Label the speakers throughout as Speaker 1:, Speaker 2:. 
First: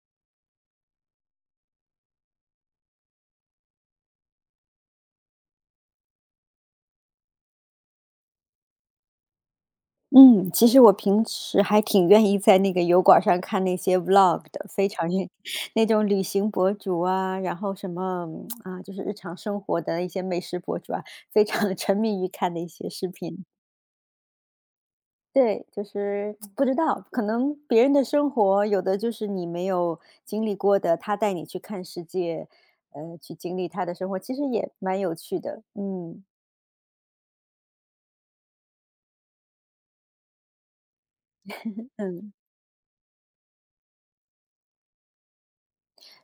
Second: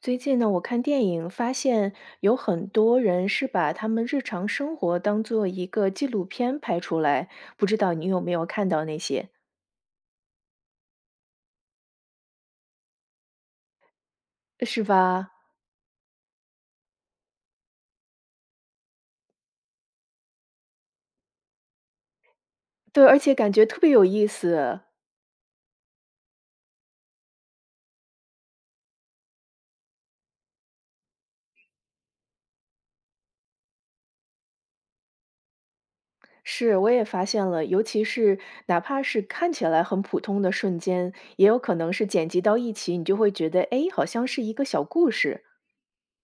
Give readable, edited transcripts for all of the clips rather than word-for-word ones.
Speaker 1: 最近呢，我看电影发现有很多人是把他们日常生活当做一个纪录片拍出来，不知道你有没有看到那些？
Speaker 2: 嗯，其实我平时还挺愿意在那个油管儿上看那些 vlog 的，
Speaker 1: 是
Speaker 2: 非常愿意
Speaker 1: 吧？
Speaker 2: 那种旅行博主啊，然后什么啊，就是日常生活的一些美食博主啊，非常沉迷于看的一些视
Speaker 1: 对，而且
Speaker 2: 频。
Speaker 1: 感觉特别有意思。
Speaker 2: 对，就是不知道，可能别人的生活有的就是你没有经历过的，他带你去看世界，去经历他的生活，其实也蛮有趣的。嗯
Speaker 1: 是，我也发现了，尤其是哪怕是看起来很普通的瞬间，也有可能是剪
Speaker 2: 嗯。
Speaker 1: 辑到一起，你就会觉得，诶，好像是一个小故事。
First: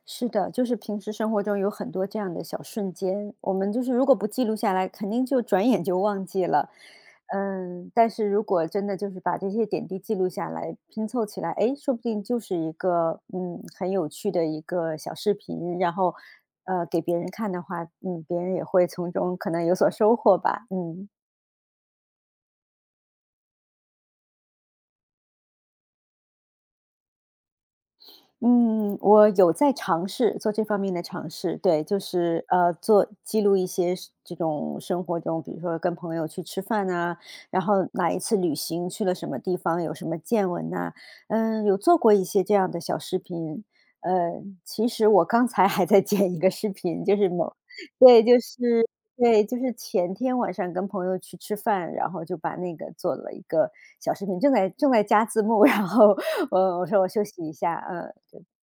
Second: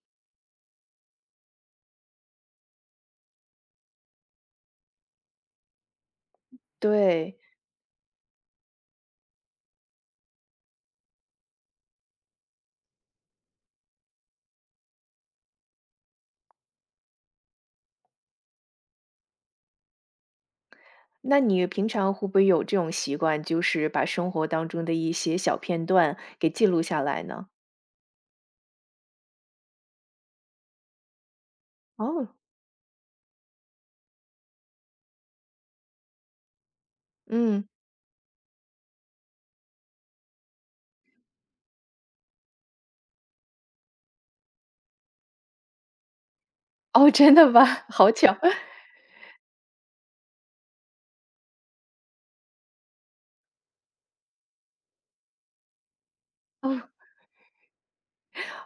Speaker 2: 是的，就是平时生活中有很多这样的小瞬间，我们就是如果不记录下来，肯定就转眼就忘记了。
Speaker 1: 对，
Speaker 2: 嗯，但是如果真的就是把这些点滴记录下来，拼凑起来，诶，说不定就是一个很有趣的一个小视频，然后给别人看的话，嗯，别人也会从中可能有所收获吧。嗯。
Speaker 1: 那你平常会不会有这种习惯，就是把生活当中的一些小片段给记录下来呢？
Speaker 2: 嗯，我有在尝试做这方面的尝试，对，就
Speaker 1: 哦，
Speaker 2: 是做记录一些是这种生活中，比如说跟朋友去吃饭啊，然
Speaker 1: 嗯，
Speaker 2: 后哪一次旅行去了什么地方，有什么见闻呐、有做过一些这样的小视频。呃，其实我刚才还在剪一个视频，
Speaker 1: 哦，
Speaker 2: 就是
Speaker 1: 真的吗？好
Speaker 2: 对，
Speaker 1: 巧。
Speaker 2: 就是前天晚上跟朋友去吃饭，然后就把那个做了一个小视频，正在加字幕，然后我
Speaker 1: 哦，
Speaker 2: 我说我休息一下，嗯，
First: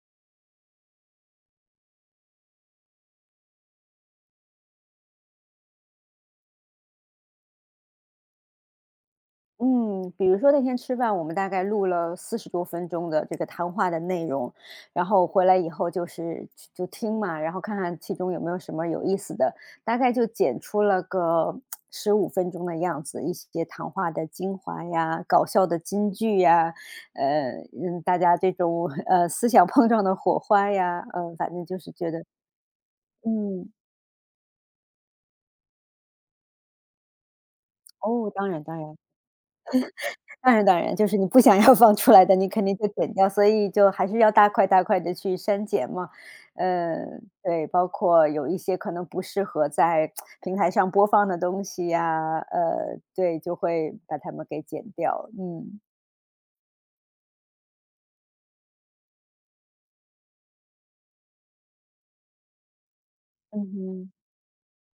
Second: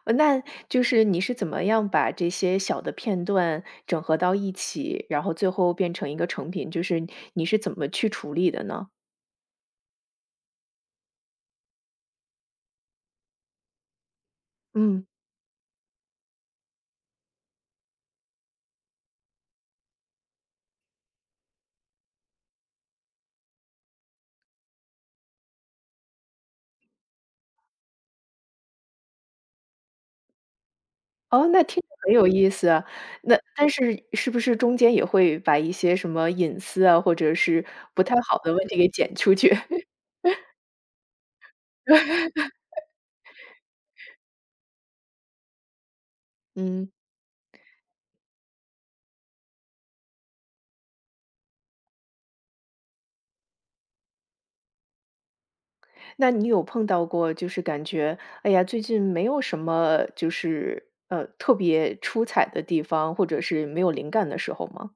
Speaker 1: 那就是你是怎么样把这些小的片段整合到一起，然后最后变成一个成品，就是你是怎么去处理的呢？
Speaker 2: 嗯，比如说那天吃饭，我们大概录了40多分钟的这个谈话的内容，然
Speaker 1: 嗯，
Speaker 2: 后回来以后就听嘛，然后看看其中有没有什么有意思的，大概就剪出了个15分钟的样子，一些谈话的精华呀，搞笑的金句呀，呃，大家这种思想碰撞的火花呀，反
Speaker 1: 哦，
Speaker 2: 正
Speaker 1: 那
Speaker 2: 就
Speaker 1: 听着
Speaker 2: 是觉
Speaker 1: 很
Speaker 2: 得，
Speaker 1: 有意思啊。那但
Speaker 2: 嗯，
Speaker 1: 是是不是中间也会把一些什么隐私啊，或者是不太
Speaker 2: 哦，
Speaker 1: 好
Speaker 2: 当
Speaker 1: 的
Speaker 2: 然
Speaker 1: 问
Speaker 2: 当
Speaker 1: 题给
Speaker 2: 然。
Speaker 1: 剪出去？
Speaker 2: 当然当然，就是你不想要放出来的，你肯定就剪掉，所以就还是要大块大块的去删减嘛。
Speaker 1: 嗯。
Speaker 2: 嗯，对，包括有一些可能不适合在平台上播放的东西呀，对，就会把它们给剪掉，嗯。
Speaker 1: 那你有碰到过就是感觉，哎呀，最近没有什么就是特别出彩的地方，或者
Speaker 2: 嗯
Speaker 1: 是没有灵
Speaker 2: 哼。
Speaker 1: 感的时候吗？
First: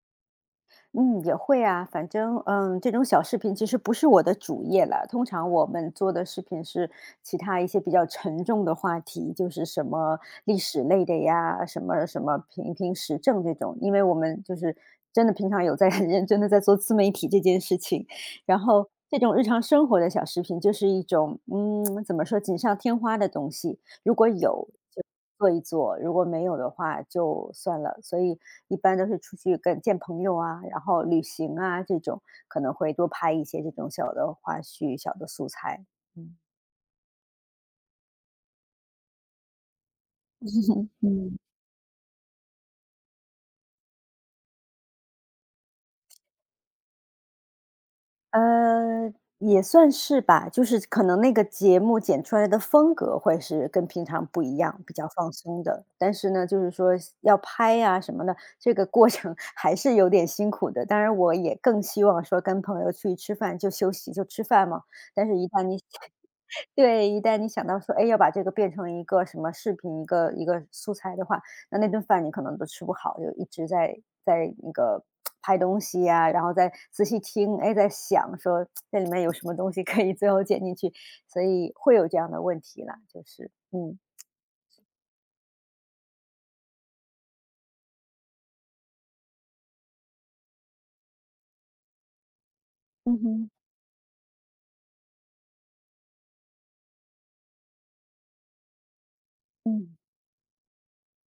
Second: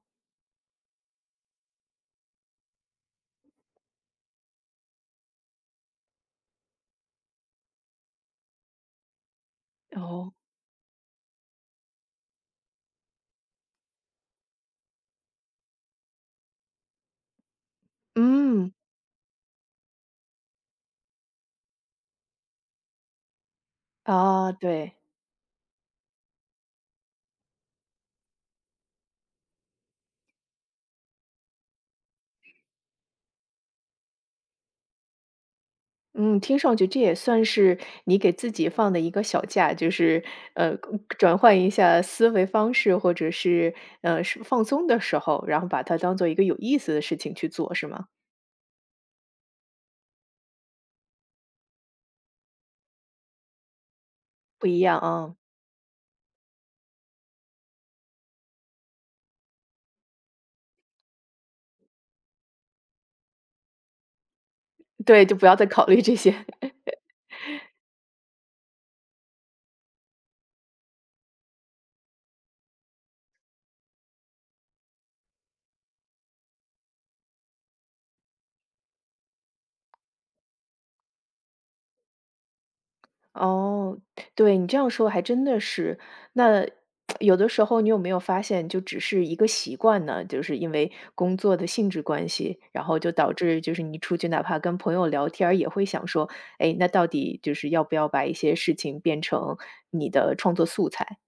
Speaker 2: 嗯，也会啊，反正这种小视频其实不是我的主业了。通常我们做的视频是其他一些比较沉重的话题，就是什么
Speaker 1: 哦，
Speaker 2: 历史类的呀，什么什么评评时政这种。因为我们就是真的平常有在 很认真的在做自媒体这件事情，然
Speaker 1: 嗯，
Speaker 2: 后这种日常生活的小视频就是一种怎么说锦上添花的东西。如果
Speaker 1: 啊，
Speaker 2: 有
Speaker 1: 对，
Speaker 2: 就做一做，如果没有的话就算了。所以一般都是出去跟见朋友啊，然后旅行啊这种，可能会多拍一些这种小的花絮、小的素材。嗯。
Speaker 1: 嗯，听上去这也算是你给自己放的一个小假，就是呃转
Speaker 2: 嗯。
Speaker 1: 换一下思维方式，或者是是放松的时候，然后把它当做一个有意思的事情去做，是吗？
Speaker 2: 呃，也算是吧，就是可能那个节目剪出来的风格会是跟平常不一
Speaker 1: 不
Speaker 2: 样，
Speaker 1: 一
Speaker 2: 比
Speaker 1: 样
Speaker 2: 较放
Speaker 1: 啊，
Speaker 2: 松的。但是呢，就是说要拍呀、什么的，这个过程 还是有点辛苦的。当然，我也更希望说跟朋友去吃饭就休息就吃饭嘛。
Speaker 1: 对，
Speaker 2: 但是，
Speaker 1: 就
Speaker 2: 一
Speaker 1: 不要
Speaker 2: 旦
Speaker 1: 再
Speaker 2: 你
Speaker 1: 考虑 这些。
Speaker 2: 对，一旦你想到说，哎，要把这个变成一个什么视频，一个一个素材的话，那顿饭你可能都吃不好，就一直在那个拍东西呀、然后再仔细听，哎，在想说这里面有什么东西可以最后剪进去，所以会有这样的问题啦，就是
Speaker 1: 哦，对，你这样说还真的是。那有的时候你有没有发现，就只是一个习惯呢？就是因为工作的性质关系，然后就
Speaker 2: 嗯
Speaker 1: 导
Speaker 2: 哼，
Speaker 1: 致就是你出去哪怕跟朋友聊天儿也会想说，哎，那到底就是要不要把一些事情变成
Speaker 2: 嗯。
Speaker 1: 你的创作素材？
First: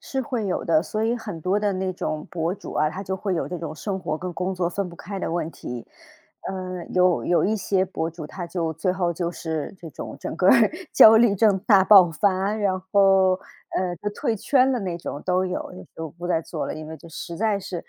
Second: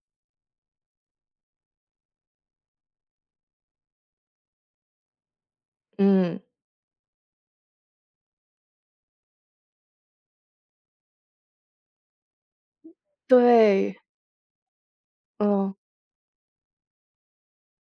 Speaker 2: 是会有的，所以很多的那种博主啊，他就会有这种生活跟工作分不开的问题。
Speaker 1: 嗯，
Speaker 2: 嗯，有一些博主，他就最后就是这种整个儿 焦虑症大爆发，然后
Speaker 1: 对，
Speaker 2: 就退圈了那种都有，
Speaker 1: 嗯，
Speaker 2: 就不再做了，因为就实在是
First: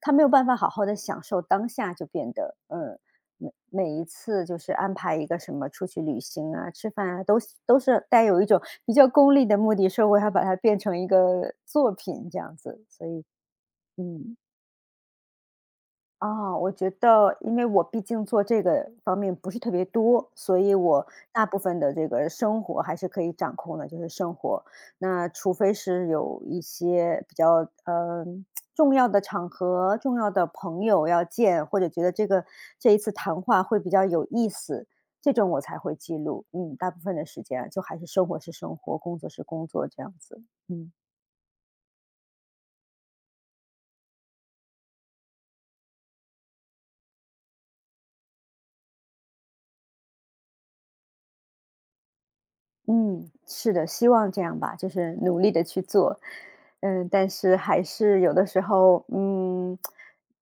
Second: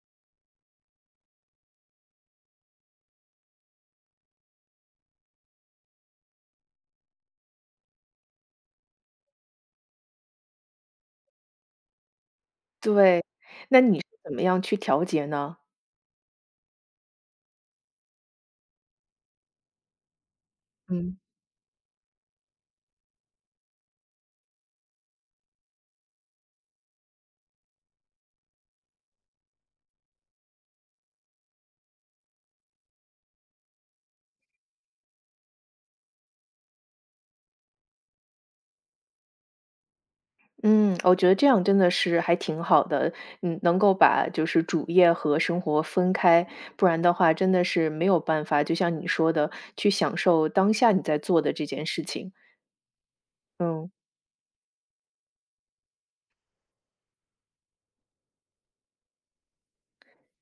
Speaker 2: 他没有办法好好的享受当下，就变得每每一次就是安排一个什么出去旅行啊、吃饭啊，都是带有一种比较功利的目的，说我要把它变成一个作品这样子，所以
Speaker 1: 对。那你是怎
Speaker 2: 嗯。
Speaker 1: 么样去调节呢？
Speaker 2: 啊，我觉得因为我毕竟做这个方面不是特别多，所以我
Speaker 1: 嗯。
Speaker 2: 大部分的这个生活还是可以掌控的，就是生活。那除非是有一些比较重要的场合、重要的朋友要见，或者觉得这一次谈话会比较有意思，这种我才会记录。嗯，大部分的时间啊就还是生活是生活，工作是工作这样子。嗯。
Speaker 1: 嗯，我觉得这样真的是还挺好的，嗯，能够把就是主业和生活分开，不然的话真的是没有办法，就像你说的，去享受当下你在做的这件事情。
Speaker 2: 嗯，是的，
Speaker 1: 嗯，
Speaker 2: 希望这样吧，就是努力的去做。嗯，但是还是有的时候，嗯，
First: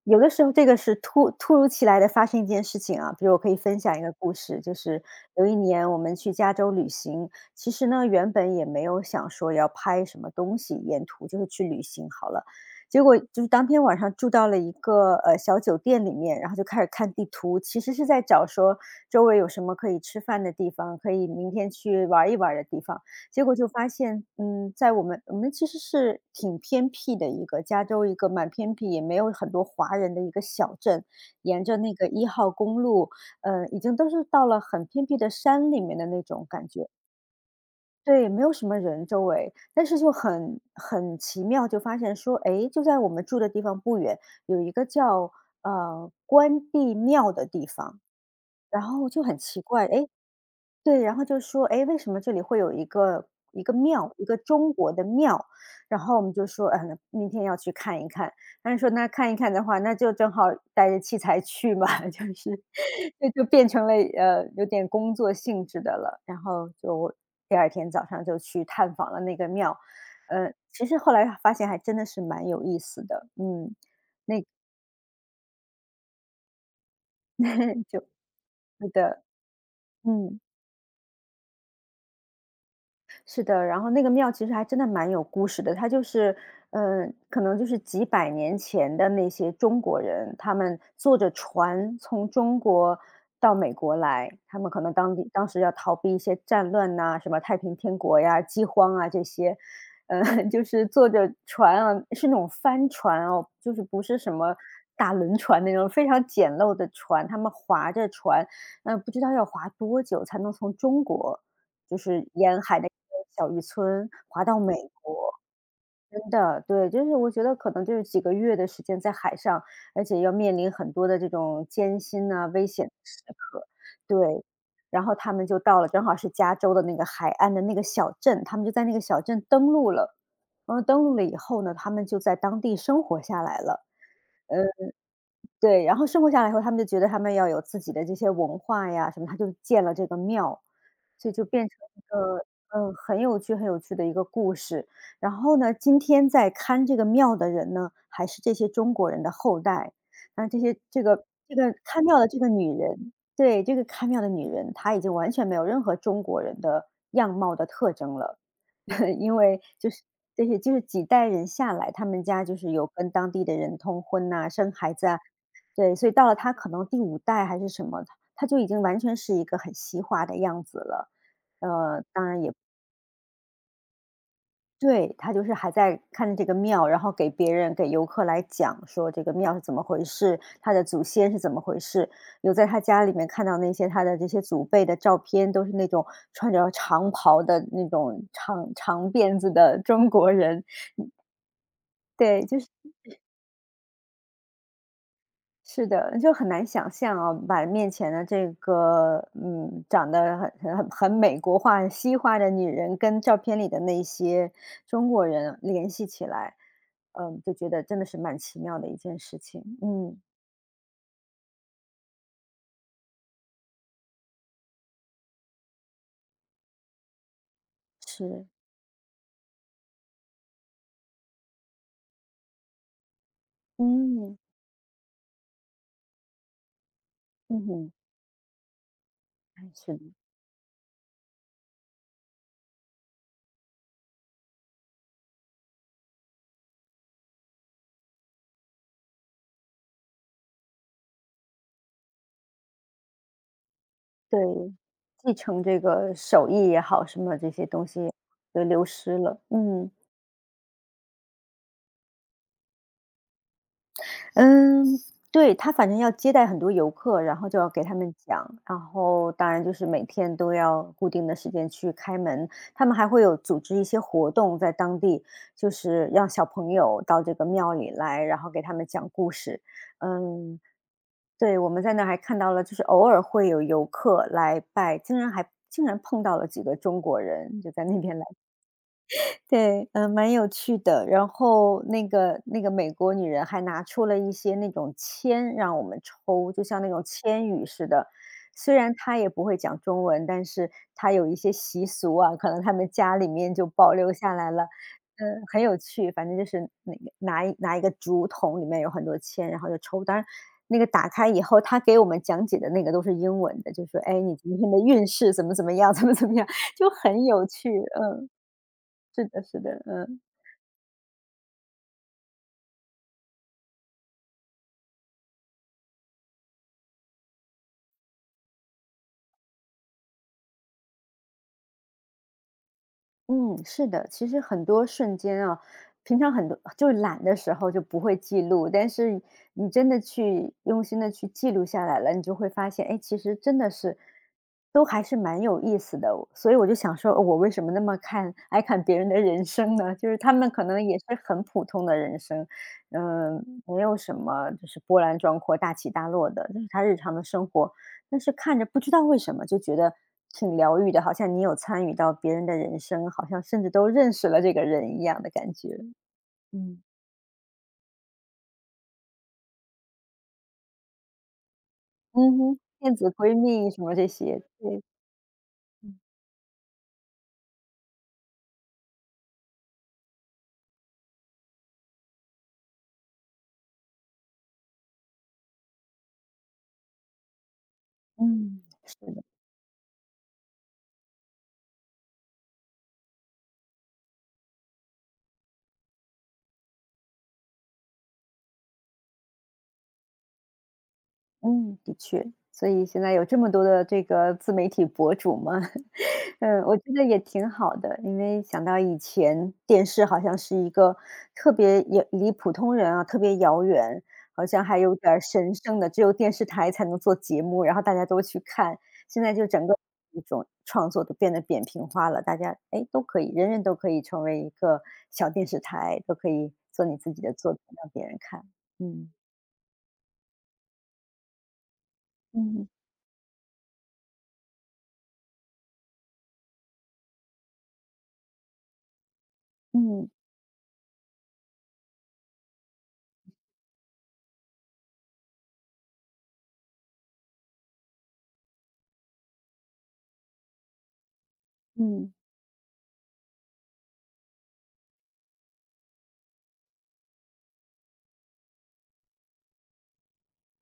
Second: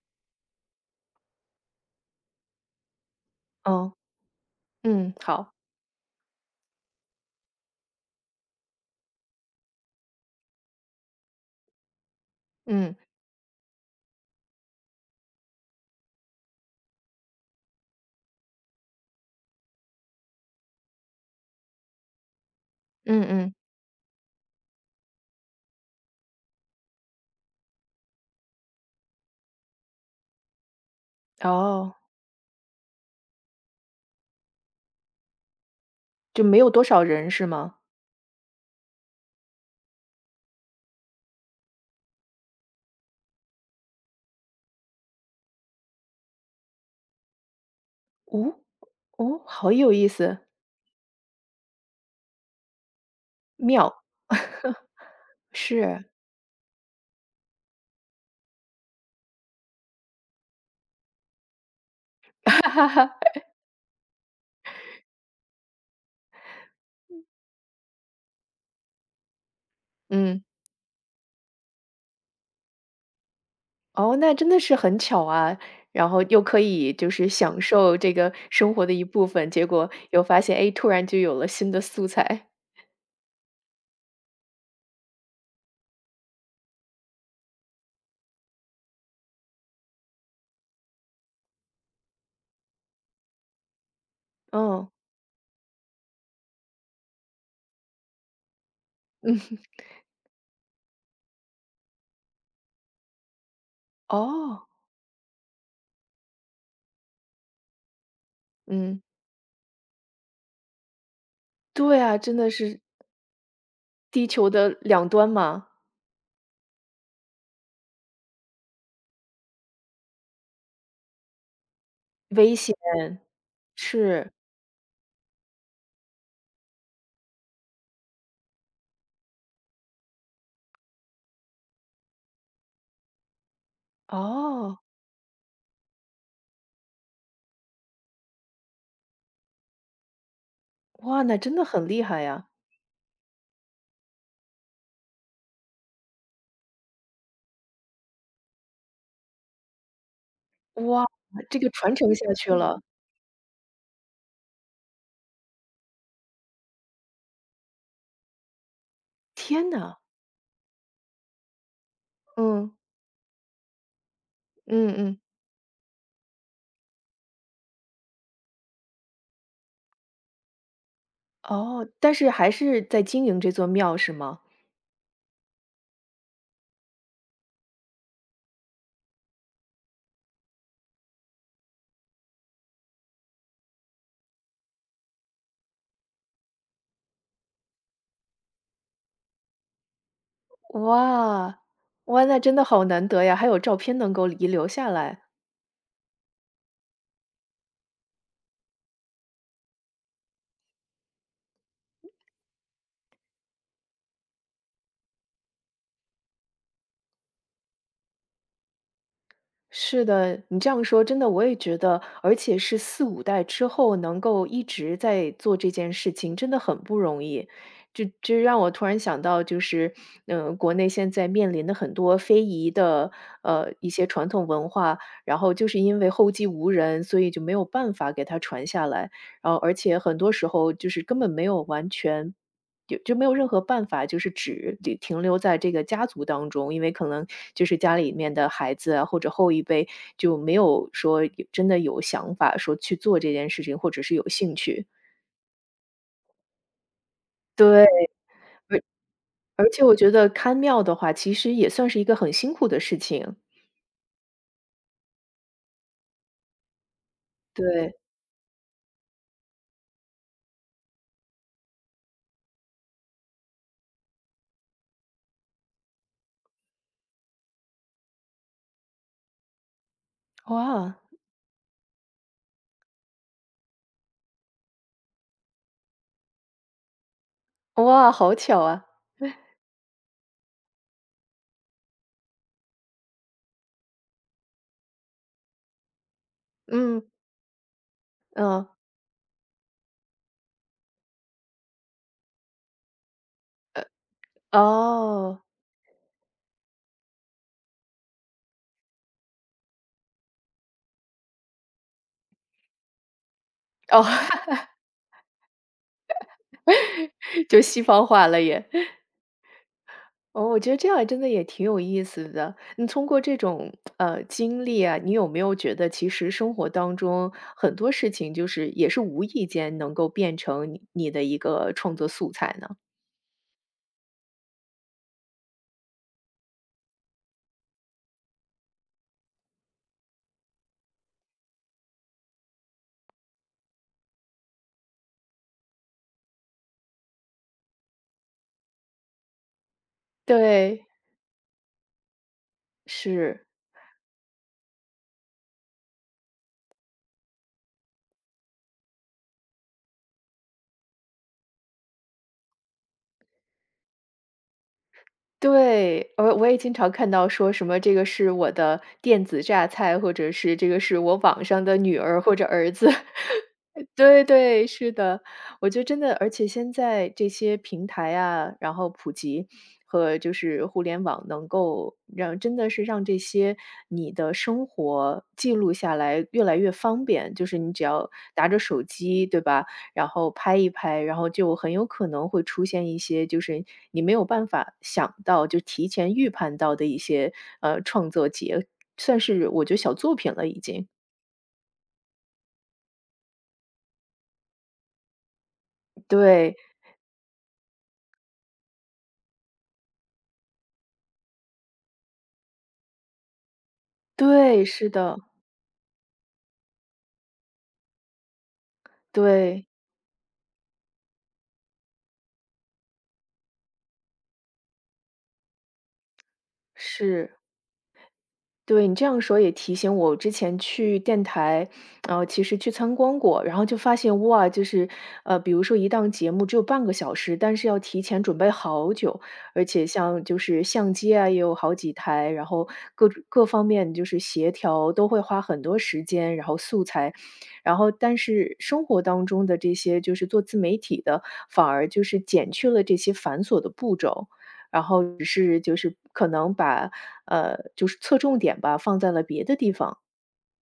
Speaker 2: 有的时候这个是突如其来的发生一件事情啊。比如我可以分
Speaker 1: 哦，
Speaker 2: 享一个故事，就是
Speaker 1: 嗯，
Speaker 2: 有
Speaker 1: 好，
Speaker 2: 一年我们去加州旅行，其实呢，原本也没有想说要拍什么东西，沿途就是去旅行好了。
Speaker 1: 嗯
Speaker 2: 结果就是当天晚上住到了一个小酒店里面，然后就开始看地图，其实是在找说周围有什么可以吃饭的地方，可以明天去玩一玩的地方。
Speaker 1: 嗯
Speaker 2: 结果
Speaker 1: 嗯，
Speaker 2: 就发现，在我们其实是挺偏僻的一个加州一个蛮偏僻，也没有很多华人的一个小镇，沿着那
Speaker 1: 哦，
Speaker 2: 个1号公路，已经都是到了很偏僻的山里面的那
Speaker 1: 就
Speaker 2: 种
Speaker 1: 没
Speaker 2: 感
Speaker 1: 有多
Speaker 2: 觉。
Speaker 1: 少人是吗？
Speaker 2: 对，没有什么人周围，但是就很奇妙，就发现说，诶，就在我们住的地方不远，有一个叫关帝庙的地方，
Speaker 1: 哦
Speaker 2: 然后就很
Speaker 1: 哦，
Speaker 2: 奇
Speaker 1: 好
Speaker 2: 怪，
Speaker 1: 有意
Speaker 2: 诶，
Speaker 1: 思，
Speaker 2: 对，然后就说："哎，为什么这里会有一个
Speaker 1: 妙，
Speaker 2: 庙，一个中国的 庙？"然
Speaker 1: 是，
Speaker 2: 后我们就说："嗯，明天要去看一看。"但是说："那看一看的话，那就正好带着器材去嘛。就 是
Speaker 1: 哈哈哈。
Speaker 2: 这就变成了，有点工作性质的了。然后就第二天早上就去探访了那个庙，
Speaker 1: 嗯。
Speaker 2: 其实后来发现还真的是蛮有意思的，
Speaker 1: 哦，那真的是很巧啊，然后又可以就是享 受
Speaker 2: 就，
Speaker 1: 这个生活
Speaker 2: 是
Speaker 1: 的一
Speaker 2: 的，
Speaker 1: 部分，结果又
Speaker 2: 嗯。
Speaker 1: 发现，哎，突然就有了新的素材。
Speaker 2: 是的，然后那个庙其实还真的蛮有故事的，它就是，可能就是几百年前的那些中国人，他们坐着船从中国到美国来，他们可
Speaker 1: 嗯
Speaker 2: 能当时要逃避一些战乱呐、什么太平天国呀、饥荒啊这些，
Speaker 1: 嗯，
Speaker 2: 呃，就是坐着船啊，是那种帆船哦，就是不是什么
Speaker 1: 哦，
Speaker 2: 大轮船那种非常简陋的船，他们划着船，
Speaker 1: 嗯，
Speaker 2: 不知道要划多久才能从中国。就
Speaker 1: 对啊，
Speaker 2: 是
Speaker 1: 真的
Speaker 2: 沿海
Speaker 1: 是
Speaker 2: 的一个小渔村，
Speaker 1: 地
Speaker 2: 划
Speaker 1: 球
Speaker 2: 到
Speaker 1: 的
Speaker 2: 美
Speaker 1: 两端
Speaker 2: 国，
Speaker 1: 嘛，
Speaker 2: 真的，对，就是我觉得可能就是几个月的时间在海上，而且要面临很多的这种艰辛呐、
Speaker 1: 危
Speaker 2: 危
Speaker 1: 险，
Speaker 2: 险的时刻，
Speaker 1: 是，
Speaker 2: 对。然后他们就到了，正好是加州的那个海岸的那个小镇，他们就在那个小镇登陆了。然后登陆了以后呢，他们就在当地生活下来了。
Speaker 1: 哦，
Speaker 2: 对，然后生活下来以后，他们就觉得他们要有自己的这些文化呀什么，他就建了这个庙，
Speaker 1: 哇，
Speaker 2: 所以
Speaker 1: 那
Speaker 2: 就
Speaker 1: 真的
Speaker 2: 变成
Speaker 1: 很
Speaker 2: 一
Speaker 1: 厉害
Speaker 2: 个，
Speaker 1: 呀，
Speaker 2: 很有趣很有趣的一个故事。然后呢，今天在看这个庙的人呢，还是这些中国人的后代。那这些这
Speaker 1: 哇，
Speaker 2: 个这
Speaker 1: 这个
Speaker 2: 个
Speaker 1: 传
Speaker 2: 看
Speaker 1: 承
Speaker 2: 庙的
Speaker 1: 下
Speaker 2: 这个
Speaker 1: 去
Speaker 2: 女
Speaker 1: 了，
Speaker 2: 人，对，这个看庙的女人，她已经完全没有任何中国人的样貌的特征了，因为
Speaker 1: 天
Speaker 2: 就
Speaker 1: 呐，
Speaker 2: 是这些就是几代人下来，他们家就是
Speaker 1: 嗯，
Speaker 2: 有跟当地的人通婚呐、生
Speaker 1: 嗯
Speaker 2: 孩子
Speaker 1: 嗯，
Speaker 2: 啊，对，所以到了他可能第五代还是什么，他就已经完全是一个很西化的样子了。
Speaker 1: 哦，但
Speaker 2: 当
Speaker 1: 是
Speaker 2: 然
Speaker 1: 还
Speaker 2: 也
Speaker 1: 是在经营这座庙是吗？
Speaker 2: 对，他就是还在看着这个庙，然后给别人给游客来讲说这个庙是怎么回事，他的祖先是怎么回事。有在他家里面看到那些他的这些祖辈的照片，都是那种穿着长袍的那种长长辫子的中国人。
Speaker 1: 哇，哇，那
Speaker 2: 对，
Speaker 1: 真
Speaker 2: 就
Speaker 1: 的
Speaker 2: 是
Speaker 1: 好难得呀，还有照片能够遗留下来。
Speaker 2: 是的，就很难想象啊，把面前的这个，长得很美国化、很西化的女人，跟照片里的那些中国人联系起来，嗯，就觉得真的是蛮奇妙的一件事情。
Speaker 1: 是
Speaker 2: 嗯，
Speaker 1: 的，你这样说真的我也觉得，而且是四五代之后能够一直在做这件事情，真的很不容易。这
Speaker 2: 是，
Speaker 1: 让我突然想到就是，嗯，国内现在面临的很多非遗的，呃，一些传
Speaker 2: 嗯，
Speaker 1: 统文化，然后就是因为后继无人，所以就没有
Speaker 2: 嗯哼，
Speaker 1: 办法给它传下来。然后
Speaker 2: 哎
Speaker 1: 而
Speaker 2: 是
Speaker 1: 且
Speaker 2: 的，
Speaker 1: 很多时候就是根本没有完全就没有任何办法，就是只得停留在这个家族当中，因为可能就是家里面的孩子啊，或者后一辈就没有说有真的有想法说去做这件事情，或者是有兴
Speaker 2: 对，
Speaker 1: 趣。
Speaker 2: 继承这个手艺也好，什么这些东
Speaker 1: 对，
Speaker 2: 西都流失了，
Speaker 1: 而且
Speaker 2: 嗯。
Speaker 1: 我觉得看庙的话，其实也算是一个很辛苦的事情。
Speaker 2: 嗯，对，他反正要接待很多游客，然后就要给他
Speaker 1: 对，
Speaker 2: 们讲，然后当然就是每天都要固定的时间去开门，他们还会有组织一些活动在当地，就是让小朋友到这个庙里来，然后给他们讲故事。嗯，
Speaker 1: 哇，
Speaker 2: 对，我们在那儿还看到了，就是偶尔会有游客来拜，竟然碰到了几个中国人，就在那边来。
Speaker 1: 好巧啊！
Speaker 2: 对，嗯，蛮有趣的。然后那个美国女人还拿出了一些那种签让我们抽，就像那种
Speaker 1: 嗯
Speaker 2: 签语似的。
Speaker 1: 嗯，
Speaker 2: 虽然她也不会讲中文，但是她有一些习俗啊，可能他们家里面就保留下来了。
Speaker 1: 哦
Speaker 2: 嗯，很有趣，反正就是那个拿一个竹筒，里面有很多签，然后就抽。当然，那个打开以后，他给我们讲解的那个都是英文的，就说：
Speaker 1: 哦，
Speaker 2: “哎，你今 天的运势怎么怎么样，怎么怎么样。”就很有
Speaker 1: 就
Speaker 2: 趣，
Speaker 1: 西方化
Speaker 2: 嗯。
Speaker 1: 了也。
Speaker 2: 是的，是的，嗯
Speaker 1: 哦，我觉得这样真的也挺有意思的。你通过这种经历啊，你有没有觉得其实生活当中很多事情就是也是无意间能够变成你的一个创作素材呢？
Speaker 2: 嗯，是的。其实很多瞬间啊，平常很多就懒的时候就不会记录，但是你真的去用心的去记录下来了，你就会发现，哎，其实真的是都还是蛮有意思的。所以我就想说，哦我为什么那么看爱看别人的人生呢？就是他们可能
Speaker 1: 对，
Speaker 2: 也是很普通的人生，嗯，
Speaker 1: 是。
Speaker 2: 没有什么就是波澜壮阔、大起大落的，就是他日常的生活。但是看着不知道为什么就觉得挺疗愈的，好像你有参与到别人的人生，好像甚至都认识了这个人一样的感觉。
Speaker 1: 对，我也经
Speaker 2: 嗯，
Speaker 1: 常看到说什么这个是我的电子榨菜，或者是这个是我网上的女儿或
Speaker 2: 嗯
Speaker 1: 者
Speaker 2: 哼，
Speaker 1: 儿子。
Speaker 2: 电子闺蜜什么这
Speaker 1: 对
Speaker 2: 些，
Speaker 1: 对，
Speaker 2: 对，
Speaker 1: 是的，我觉得真的，而且现在这些平台啊，然后普及和就是互联网能够让真的是让这些你的生活记录下来越来越方便，就是你只要拿
Speaker 2: 嗯，
Speaker 1: 着手
Speaker 2: 是。的。
Speaker 1: 机，对吧？然后拍一拍，然后就很有可能会出现一些就是你没有办法想到，就提前预判到的一些创作节，算是我觉得小作品了已经。
Speaker 2: 嗯，的确，所以现在有这么多的这个自媒体博主嘛，
Speaker 1: 对
Speaker 2: 嗯，我觉得也挺好的。因为想到以前电视好像是一个特别也离普通人啊特别遥远，好像
Speaker 1: 对，
Speaker 2: 还
Speaker 1: 是
Speaker 2: 有点
Speaker 1: 的，
Speaker 2: 儿神圣的，只有电视台才能做节目，然后大家都去看。现在就整
Speaker 1: 对。
Speaker 2: 个一种创作都变得扁平化了，大家哎都可以，人人都可以成为一个小电视台，都可以做你自己的
Speaker 1: 是，
Speaker 2: 作品让别人看。
Speaker 1: 对，你这
Speaker 2: 嗯
Speaker 1: 样说也提醒我，我之前去电台，呃，其实
Speaker 2: 嗯
Speaker 1: 去参观过，然后就发现哇，就是，比如说一档节目只有半个小时，但是要提前准备好久，而且
Speaker 2: 嗯
Speaker 1: 像就是相机啊，也有好几台，然后各方面就是协调都会花很多时间，然后素材，然后但是生活当中的这些就是做自媒体的，反而就
Speaker 2: 嗯。
Speaker 1: 是减去了这些繁琐的步骤。然后只是就是可能把，就是侧重点吧，放在了别的地方。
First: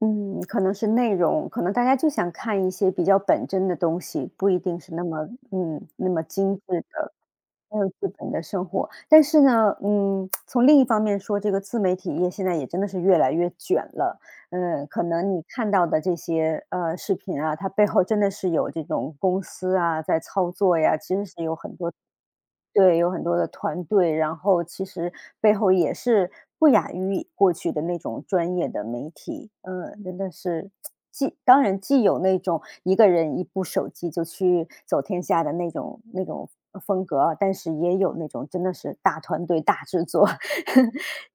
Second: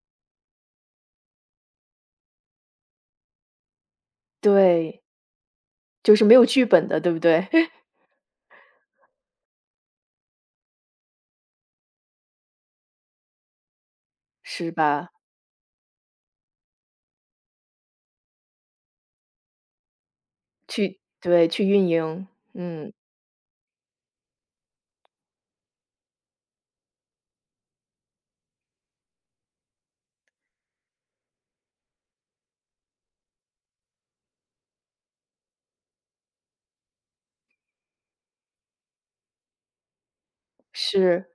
Speaker 2: 嗯，可能是内容，可能大家就想看一些比较本真的东西，不一定是
Speaker 1: 对，
Speaker 2: 那么嗯，那
Speaker 1: 就
Speaker 2: 么
Speaker 1: 是没有
Speaker 2: 精
Speaker 1: 剧
Speaker 2: 致
Speaker 1: 本的，
Speaker 2: 的，
Speaker 1: 对不对？
Speaker 2: 没 有剧本的生活。但是呢，嗯，从另一方面说，这个自媒体业现在也真的是越来越卷了。
Speaker 1: 是
Speaker 2: 嗯，可
Speaker 1: 吧？
Speaker 2: 能你看到的这些视频啊，它背后真的是有这种公司啊在操作呀，
Speaker 1: 去
Speaker 2: 其实是
Speaker 1: 对，
Speaker 2: 有
Speaker 1: 去
Speaker 2: 很
Speaker 1: 运
Speaker 2: 多
Speaker 1: 营，嗯，
Speaker 2: 对，有很多的团队，然后其实背后也是不亚于过去的那种专业的媒体。嗯，真的是既当然既有那种一个人一部手机就去走天下的那种风格啊，但是也有那种真的是大团队大制作，
Speaker 1: 是。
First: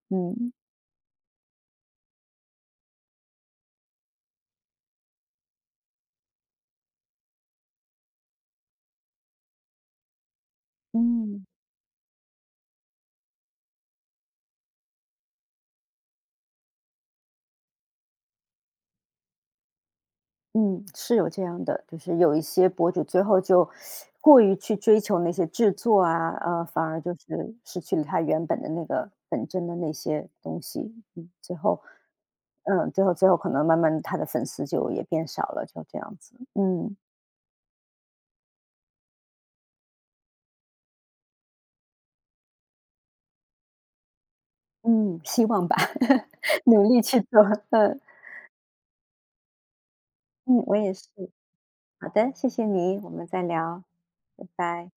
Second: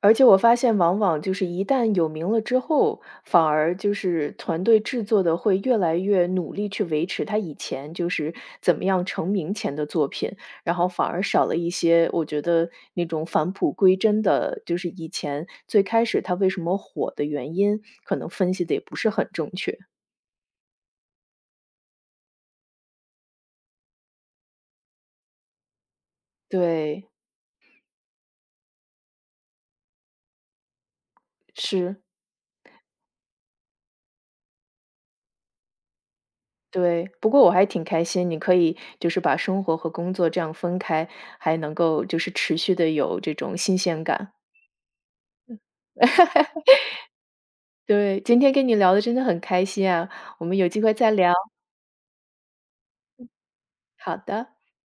Speaker 1: 而且我
Speaker 2: 嗯。
Speaker 1: 发现往往就是一旦有名了之后，反而就是团队制作的会越来越努力去维持他以前就是怎么样成名前的作品，然后反而
Speaker 2: 嗯。
Speaker 1: 少了一些我觉得那种返璞归真的，就是以前最开始他为什么火的原因，可能分析的也不是很正确。
Speaker 2: 嗯，是有这样的，就是有一些博主最后就过于去追求那些制作啊，反而
Speaker 1: 对，
Speaker 2: 就是失去了他原本的那个本真的那些东西。嗯，最后，
Speaker 1: 是，
Speaker 2: 嗯，最后可能慢慢地他的粉丝就也变少了，就这样子。嗯
Speaker 1: 对。不过我还挺开心，你可以就是把生活和工作这样分开，还能够就是持续的有这种新鲜感。
Speaker 2: 嗯，希望吧，努力去做。嗯
Speaker 1: 对，今天跟你聊的真的很开心啊，我
Speaker 2: 嗯，
Speaker 1: 们有
Speaker 2: 我
Speaker 1: 机
Speaker 2: 也
Speaker 1: 会
Speaker 2: 是。
Speaker 1: 再聊，
Speaker 2: 好的，谢谢你，我们再聊，
Speaker 1: 好
Speaker 2: 拜
Speaker 1: 的。
Speaker 2: 拜。